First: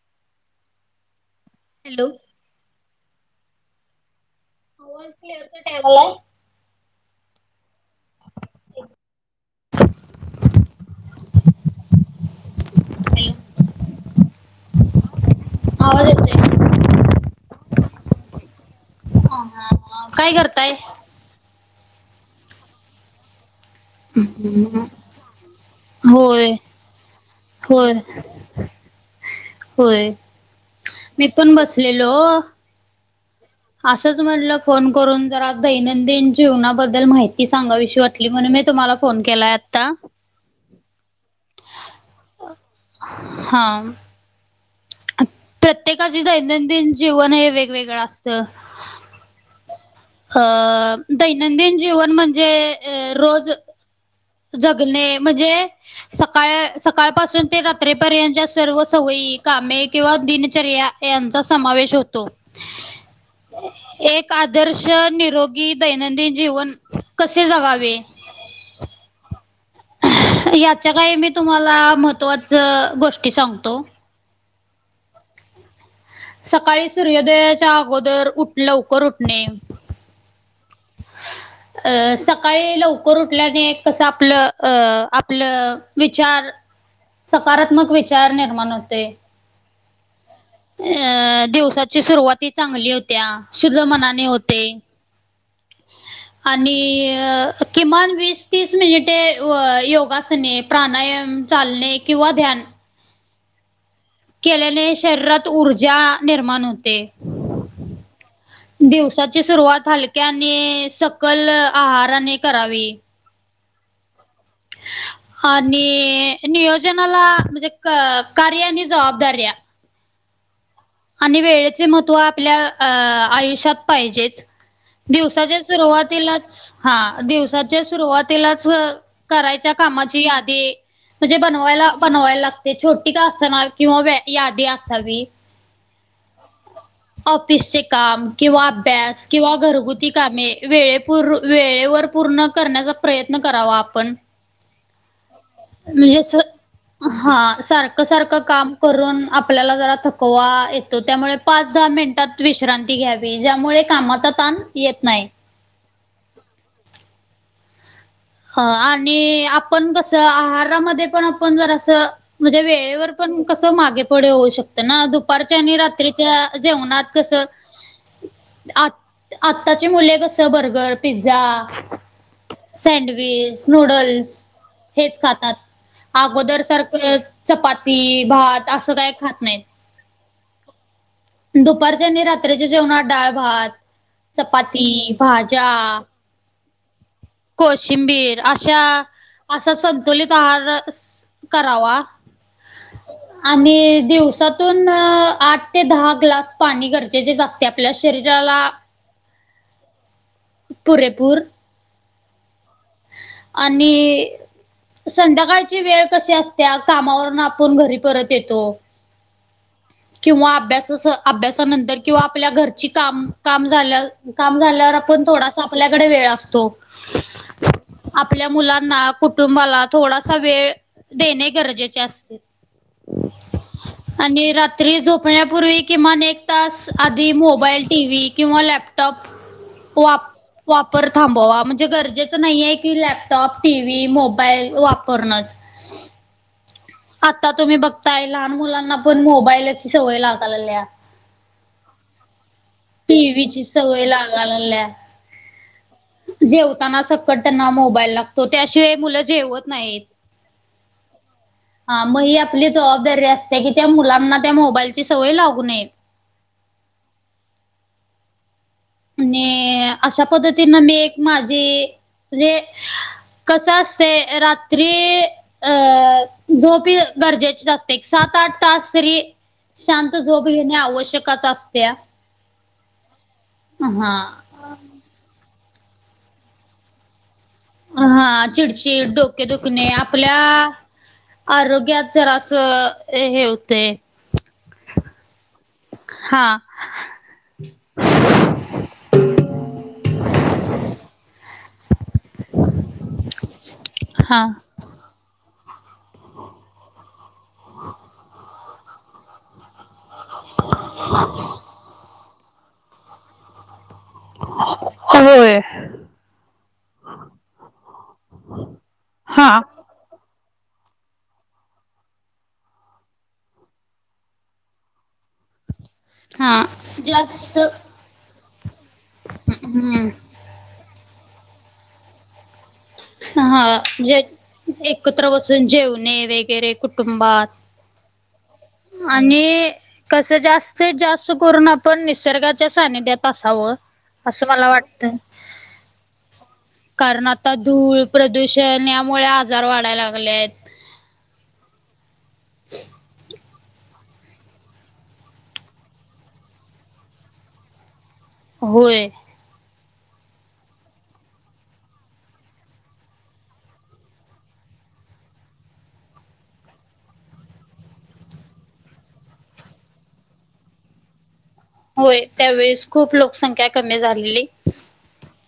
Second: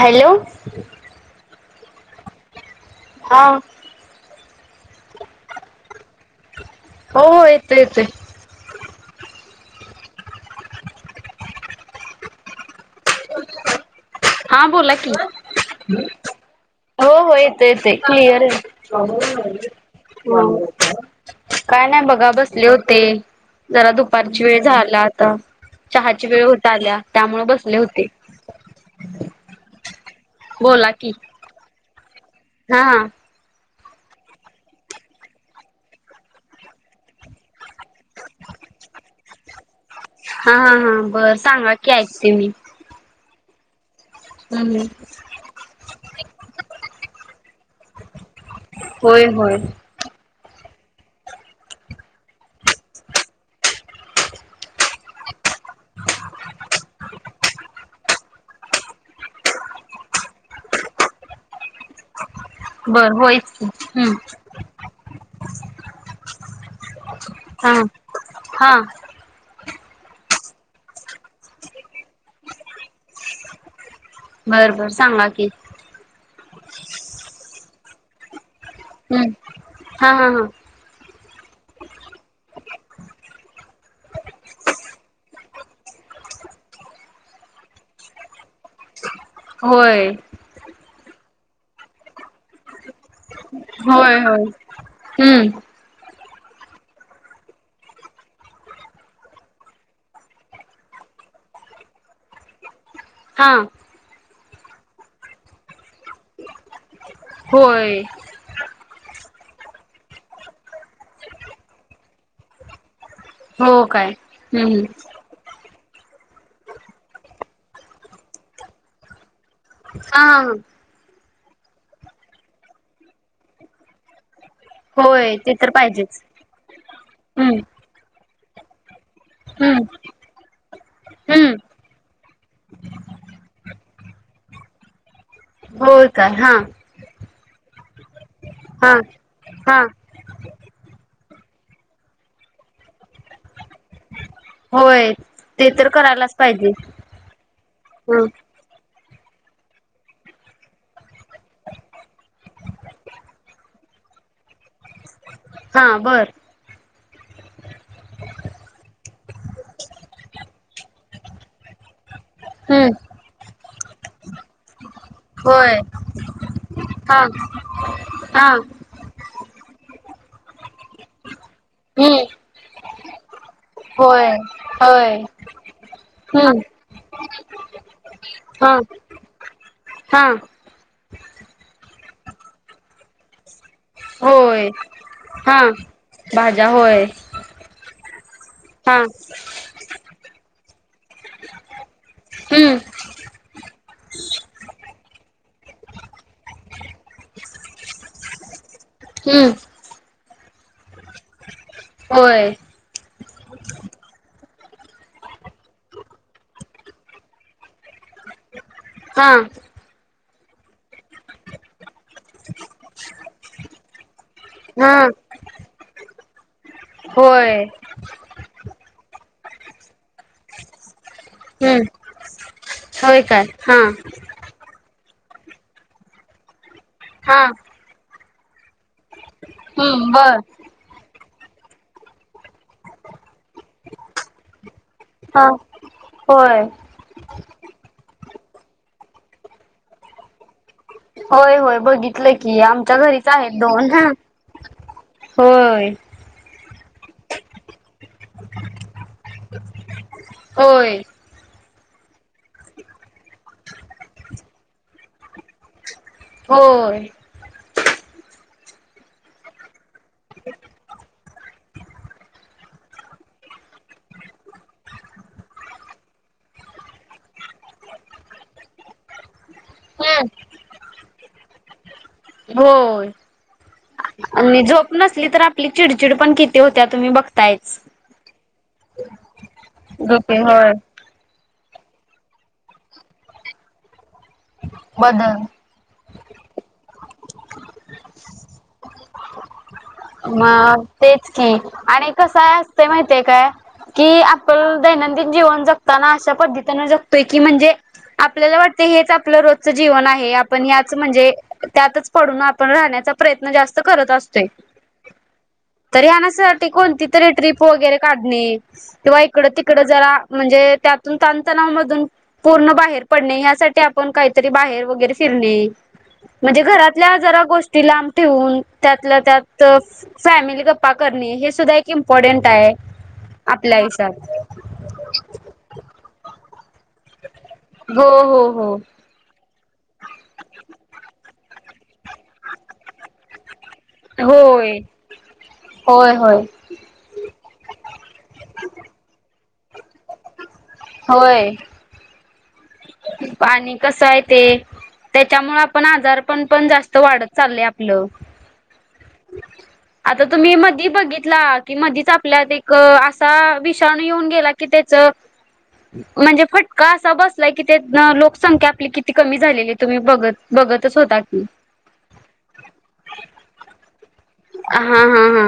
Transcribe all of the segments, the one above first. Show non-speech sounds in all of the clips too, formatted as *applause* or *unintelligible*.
Hello! Hello! हा *unintelligible* हो हो येतोय येतोय *unintelligible* हा बोला कि, आवाज येतोय. हो हो येतोय येतोय क्लिअर हा येतोय हा काय करताय? काय नाय बघा बसले होते जरा दुपारची वेळ झाला आता, चहाची वेळ होय होत आल्या त्यामुळे बसले होय होते होय? बोला की मी पण बसलेलो हा असंच म्हटलं फोन करून जरा दैनंदिन जीवनाबद्दल माहिती सांगावीशी गाशी वाटली म्हणून मी तुम्हाला फोन केलाय आता हा हा बर सांगा की ऐकते हा हम प्रत्येकाचे दैनंदिन जीवन हे वेगवेगळं असतं होय, होय अ दैनंदिन जीवन म्हणजे रोज जगणे म्हणजे सकाळ सकाळपासून ते रात्रीपर्यंतच्या सर्व सवयी कामे किंवा दिनचर्या यांचा समावेश होतो बरं होयच की, हम्म एक आदर्श, निरोगी, दैनंदिन जीवन कसे हा. जगावे? हा याच्या काही मी तुम्हाला महत्त्वाचं गोष्टी सांगतो बरं बरं, सांगा की सकाळी सूर्योदयाच्या अगोदर उठ लवकर हम्म उठणे हा हा हा. ह *inaudible* अ सकाळी लवकर उठल्याने कसं आपलं अ आपलं विचार सकारात्मक विचार निर्माण होतय. होय. अ दिवसाची सुरुवात ही चांगली होत्या शुद्ध होय मनाने होय होते. हम्म *inaudible* आणि किमान अ वीस तीस मिनिटे व योगासने प्राणायाम, चालणे किंवा ध्यान हा केल्याने शरीरात ऊर्जा निर्माण होते. होय. दिवसाची सुरुवात हलक्याने सकल आहाराने करावी. हो काय हूं हम्म आणि नियोजनाला म्हणजे क कार्य आणि जबाबदाऱ्या आ आणि वेळेचे महत्त्व आपल्या अ आयुष्यात पाहिजेच. होय ते दिवसाच्या तर पाहिजेच सुरुवातीलाच हा हम्म दिवसाच्या सुरुवातीलाच करायच्या हम्म कामाची यादी म्हणजे हम्म बनवायला बनवायला लागते छोटी का असना किंवा व्य यादी असावी. होय का हा ऑफिसचे काम किंवा हा अभ्यास किंवा हा घरगुती कामे वेळेपूर वेळेवर पूर्ण करण्याचा प्रयत्न करावा आपण होय. ते तर म्हणजे करायलाच पाहिजे असं हा सारखं ह सारखं काम करून आपल्याला जरा थकवा येतो त्यामुळे पाच दहा मिनिटात विश्रां ती घ्यावी ज्यामुळे कामाचा ताण येत नाय. हा बरं ह आणि आपण कसं आहारामध्ये पण आपण जरासं मजे हम्म वेळेवर पण कसं मागे पुढे होऊ शकतं ना दुपारच्या होय आणि रात्रीच्या जेवणात हा कसं *inaudible* हा आ आत्ताची मुले कसं बर्गर, पिझ्झा, हम्म सँडवि ल्स होय नूडल्स होय हेच खातात. हम्म अगोदर सारखं चपाती भात हा असं काय खात नाहीत. हा दुपारच्यानी रात्रीच्या जेवणात डाळ भात होय चपाती हा भाज्या भाज्या होय. कोशिंबीर अशा हा असा संतुलित आहार सं करावा. हम्म आणि दिवसातून आठ ते दहा ग्लास पाणी गरजेचेच अस ते आपल्या शरीराला हम्म पुरेपूर होय. आणि संध्याकाळची वेळ कशी असत्या कामावरून आपण घरी परत येतो. हा. किंवा अभ्यासाच अभ्यासानंतर किंवा आपल्या घरची काम काम झाल्या काम हा झाल्यावर आपण थोडासा आपल्याकडे वेळ असतो. होय. आपल्या मुलांना, कुटुंबाला थोडासा वेळ देणे हम्म गरजेचे असते. होय काय हा आणि रात्री झोपण्यापूर्वी किमान एक तास आधी हा मोबाईल, टीव्ही किंवा लॅप टॉप हम्म वाप बर वापर थांबवा. म्हणजे गरजेचं नाही आहे की, लॅप टॉप, टीव्ही, मोबाईल हा वापरनच. होय. आता तुम्ही बघताय. लहान मुलांना पण मोबाईलची सवय लागायल्या. होय होय बघितलं. की आमच्या घरीच आहेत टीव्हीची दोन. ह सवय लागायल्या. होय. जेवताना सकट त्यांना मोबाईल लागतो. त्याशिवाय मुलं जेवत नाहीत. होय. हा मग ही आपली जबाबदारी असते की त्या मुलांना त्या मोबाईलची सवय लागू नये. होय. आणि अशा पद्धतीन मी एक माझी म्हणजे, कसं असतय. रात्री अ झोप ही गरजेची असते. सात-आठ तास री शांत हम्म झोप घेणे आवश्यकच असत्या. होय आणि झोप नसली तर, आपली चिडचिड पण किती होत्या. तुम्ही बघताय. हा चिडचिड, डोके दुखणे आपल्या होय आरोग्यात जरास अ हे होते. बदल हा. मग तेच की आणि कसं आहे. असतय माहित आहे काय कि हां. आपण दैनंदिन जीवन जगताना अशा पद्धतीन जगतोय की म्हणजे, आपल्याला वाटत हेच आपलं रोजचं जीवन आहे. हे. आपण ह्याच म्हणजे त्यातच पडून आपण राहण्याचा प्रयत्न जास्त करत असतोय. ते होय. तरीही असं टिकून कुठलीतरी ट्रिप वगैरे काढणे. किंवा इकड हां. तिकड जरा म्हणजे त्यातून ताण तणाव मधून पूर्ण बाहेर पडणे. यासाठी आपण काहीतरी बाहेर वगैरे फिरणे. हां, म्हणजे घरातल्या जरा जास्त गोष्टी लांब ठेवून त्यातल्या त्यात हं, फॅमिली ग पा करणे. हे सुद्धा एक इम्पॉर्टंट आहे. हा आपल्या जे आयुष्यात एकत्र बसून जेवणे वगैरे कुटुंबात. हो हो हो. आणि कसं जास्तीत जास्त करून आप ण निसर्गाच्या सानिध्यात असावं असं मला होय वाटत. होय होय. कारण आता धूळ, प्रदूषण यामुळे आजार वाढायला लागले आहेत. होय. पाणी कसं आहे ते. त्याच्यामुळं पण आजारपण पण... जास्त वाढत चाललय आपलं. होय. आता तुम्ही मधी बघितला... की मधीच आपल्यात एक... असा विषाणू येऊन गेला की त्याचं *inaudible* म्हणजे... फटका असा बस लाय की तेथनं लोकसंख्या आपली किती कमी झालेली ए... तुम्ही बघत... बघतच होता की होय... त्यावेळेस खूप लोकसंख्या कमी झा हा हा हा.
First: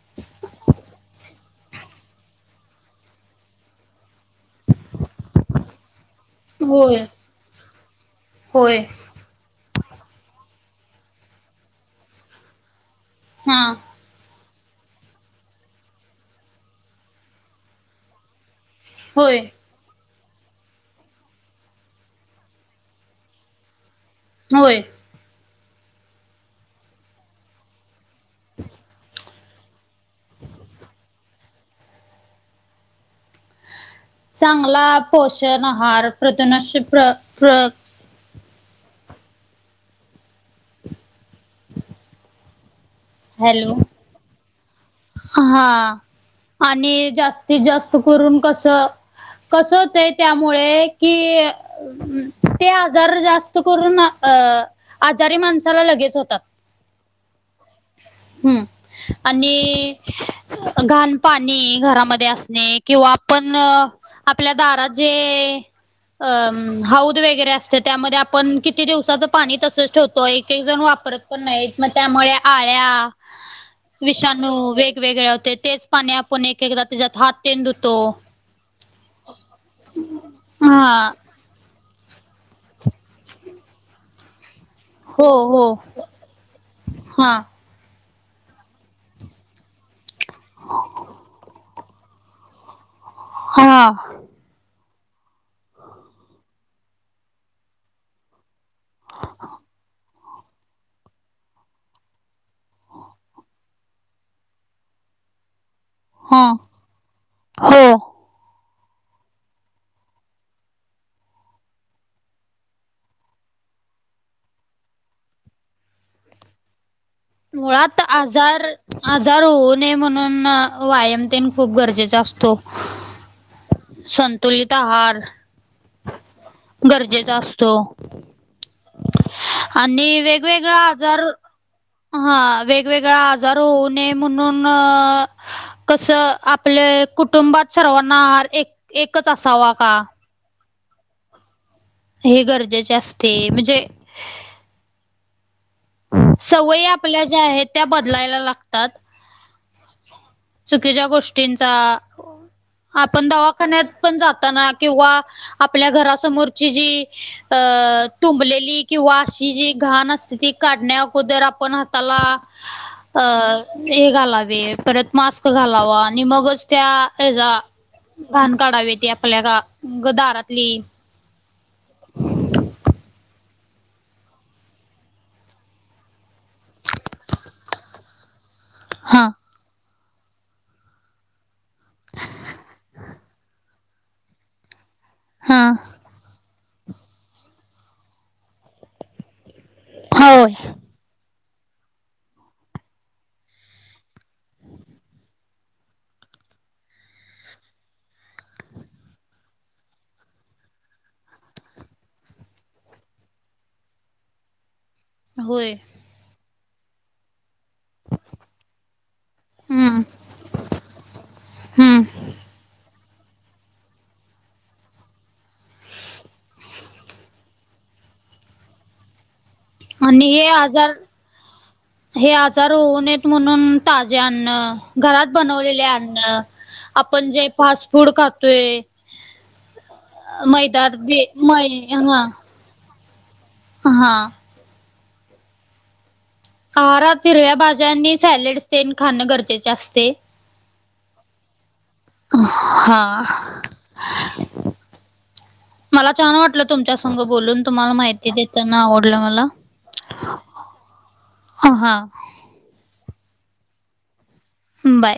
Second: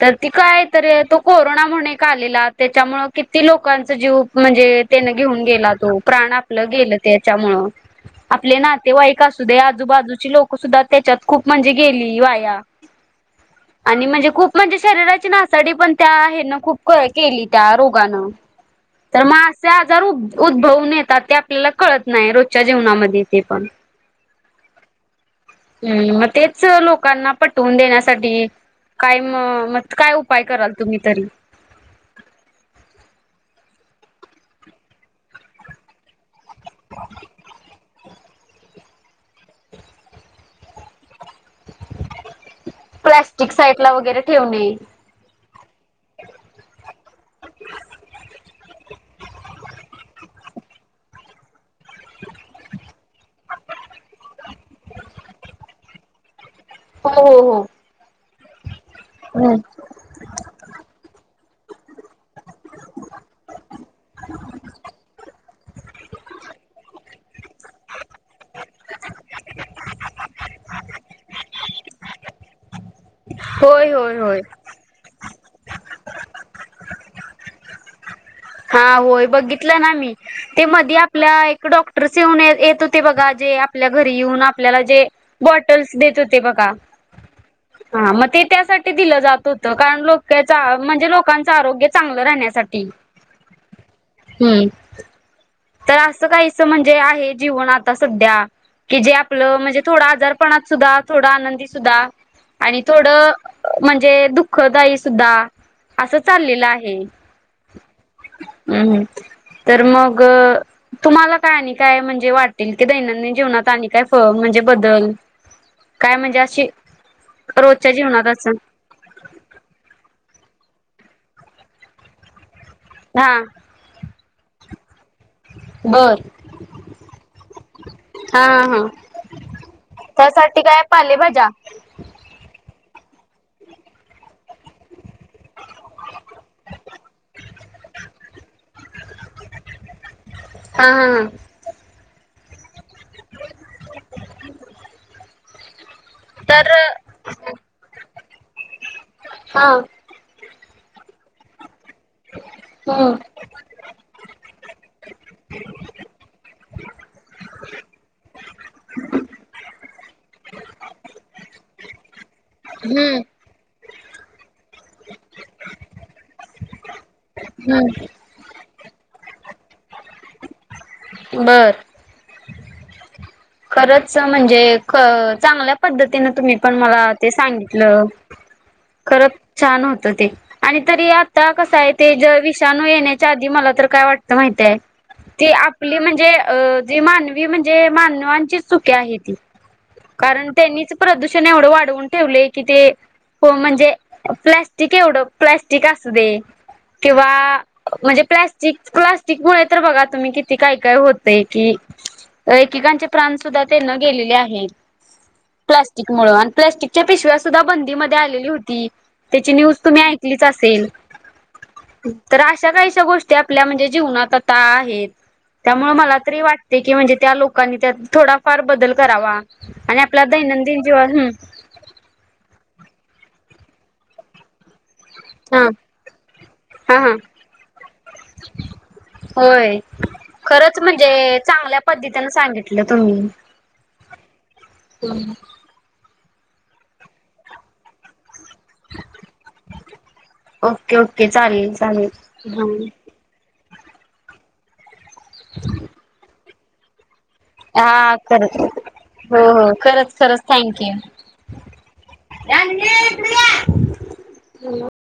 तर ती काय... त... तो कोरोना म्हणून एक आलेला... त्याच्यामुळं किती लोकांचा जीव म्हणजे त्यानं घेऊन गेला तो... प्राण आपलं गेलं होय. त्याच्यामुळं... आपले होय. नातेवाईक का असू दे... आजूबाजूची लोकं सुद्धा त्याच्यात खूप म्हणजे गेली... वाया हा. आणि म्हणजे खूप म्हणजे... शरीराची नासाडी पण... त्या हेनं... खूप केली... त्या रोगानं तर होय. मग असे आजार उद... उद्भवून येतात... ते आपल्याला कळत नाई... रोजच्या जेवणामध्ये ते पण होय. हम्म... मग तेच लोकांना पटवून देण्यासाठी... काय म... म काय उपाय कराल तुम्ही तरी चांगला... पोषण आहार... प्रदुनाशी... प्र... प्र प्लॅस्टिक साईटला वगैरे ठेवणे. हा... आणि जास्तीत जास्त करून कसं कसं... होतंय... त्यामुळे कि... ते आजार जास्त करून... अं आजारी माणसाला लगेच होतात. हो हो हो. हम्म... हम्म. आणि घाण पाणी... घरामध्ये असणे... किंवा आपण आपल्या दारात जे अं... हौद वगैरे असते... त्यामध्ये आपण किती दिवसाचं पाणी तसंच ठेवतो... एक एक जण वापरत पुन्हा एक मग... त्यामुळे आळ्या.... होय होय होय विषाणू वेगवेगळ्या होत्या... तेच पाणी आपण एक एकदा... त्याच्यात हात तेन धुतो हा... होय... बघितलं ना मी... ते मध्ये हा आपल्या एक... डॉक *unintelligible* येत होते बघा... जे आपल्या घरी येऊन आप आपल्याला जे... हो हो बॉटल्स देत होते बघा. हा हा... मग ते त्यासाठी दिलं जात होतं... कारण लोक त्याचा... म्हणजे लोकांचं आरोग्य चांगलं राहण्यासाठी हा. हम्म. तर असं काहीसं... म्हणजे आहे... जीवन आता सध्या की जे आपलं... म्हणजे थोडं आजारपणात सुद्धा... थोडं आनंदी सुद्धा आणि थोडं... म्हणजे दुःखदायी सुद्धा... असं हा चाललेलं आहे हो. हम्म... तर मग तुम्हाला काय... आणि काय म्हणजे वाटेल... की दैनंदिन जीवनात आणि काय... फ... म्हणजे बदल? काय म्हणजे अशी... रोजच्या मुळात जीवनात असं आजार आजार होऊ नये म्हणून... मग.... व्यायाम तेन खूप गरजेचा असतो. हा. संतुलित आहार बर गरजेचा असतो. हा हा हा आणि त्यासाठी वेगवेगळा काय आजार पालेभाज्या हा वेगवेगळा आजार होऊ नये म्हणून, अ कस आपले कुटुंबात सर्वांना आहार एक एकच असावा का? हा हा हा. हे गरजेचे असते म्हणजे, तर सवयी आपल्या ज्या आहेत. त्या बदलायला लागतात. हा. चुकीच्या गोष्टींचा हम्म आपण दवाखान्यात पण जाताना किंवा आपल्या घरासमोरची जी, अ तुंबलेली किंवा अशी जी घाण असते. ती काढण्या अगोदर आपण हाताला अ हम्म हे घालावे. परत मास्क घालावा आणि मगच त्या हेचा हम्म घाण काढावी ती आपल्या ग दारातली. बरं. खरंच म्हणजे ख चांगल्या पद्धतीने तुम्ही पण मला ते सांगितलं. *inaudible* खरंच छान होतं ते. आणि तरी आता कसं आहे. ते ज विषाणू येण्याच्या आधी मला तर काय वाटतं माहीती आहे. ती हा आपली म्हणजे अ जी मानवी म्हणजे मानवांची चुकी आहे. कारण होय. त्यांनीच प्रदूषण एवढं वाढवून ठेवले की ते, हो, म्हणजे प्लॅस्टिक एवढं प्लॅस्टिक असू दे किंवा म्हणजे प्लास्टिक प्लास्टिक मुळे तर बघा तुम्ही किती काय काय होतय कि एकीकांचे प्राण सुद्धा त्यांन गेलेले आहेत. होय प्लास्टिक मुळ आणि प्लास्टिकच्या पिशव्या सुद्धा बंद की मध्ये आलेली होती. त्याची न्यूज हम्म. तुम्ही ऐकलीच असेल. हम्म तर अशा काहीशा गोष्टी आपल्या म्हणजे जीवनात आता आहेत. त्यामुळे मला तरी वाटते की म्हणजे त्या लोकांनी त्यात थोडाफार बदल करावा. आणि आपल्या हे दैनंदिन आजार जीवन हम. हे आजार होऊ नयेत म्हणून, ताजे अन्न घरात हा बनवलेले अन्न, हा हा आपण जे फास्ट फूड खातोय. होय. खरंच मैदा ते मै हा म्हटलं तुम्ही, हा. हम्. आहारात हिरव्या भाज्यांनी, सॅलेड्स तेन खाणं गरजेचे असते. ओके ओके चालेल चालेल. हा. ह *unintelligible* मला छान वाटलं. तुमच्या संघ बोलून. तुम्हाला हा माहिती खरच. देताना आवडलं हो मला. हो खरंच खरंच थँक यू. हा जान्हवी इकडे ये. बाय.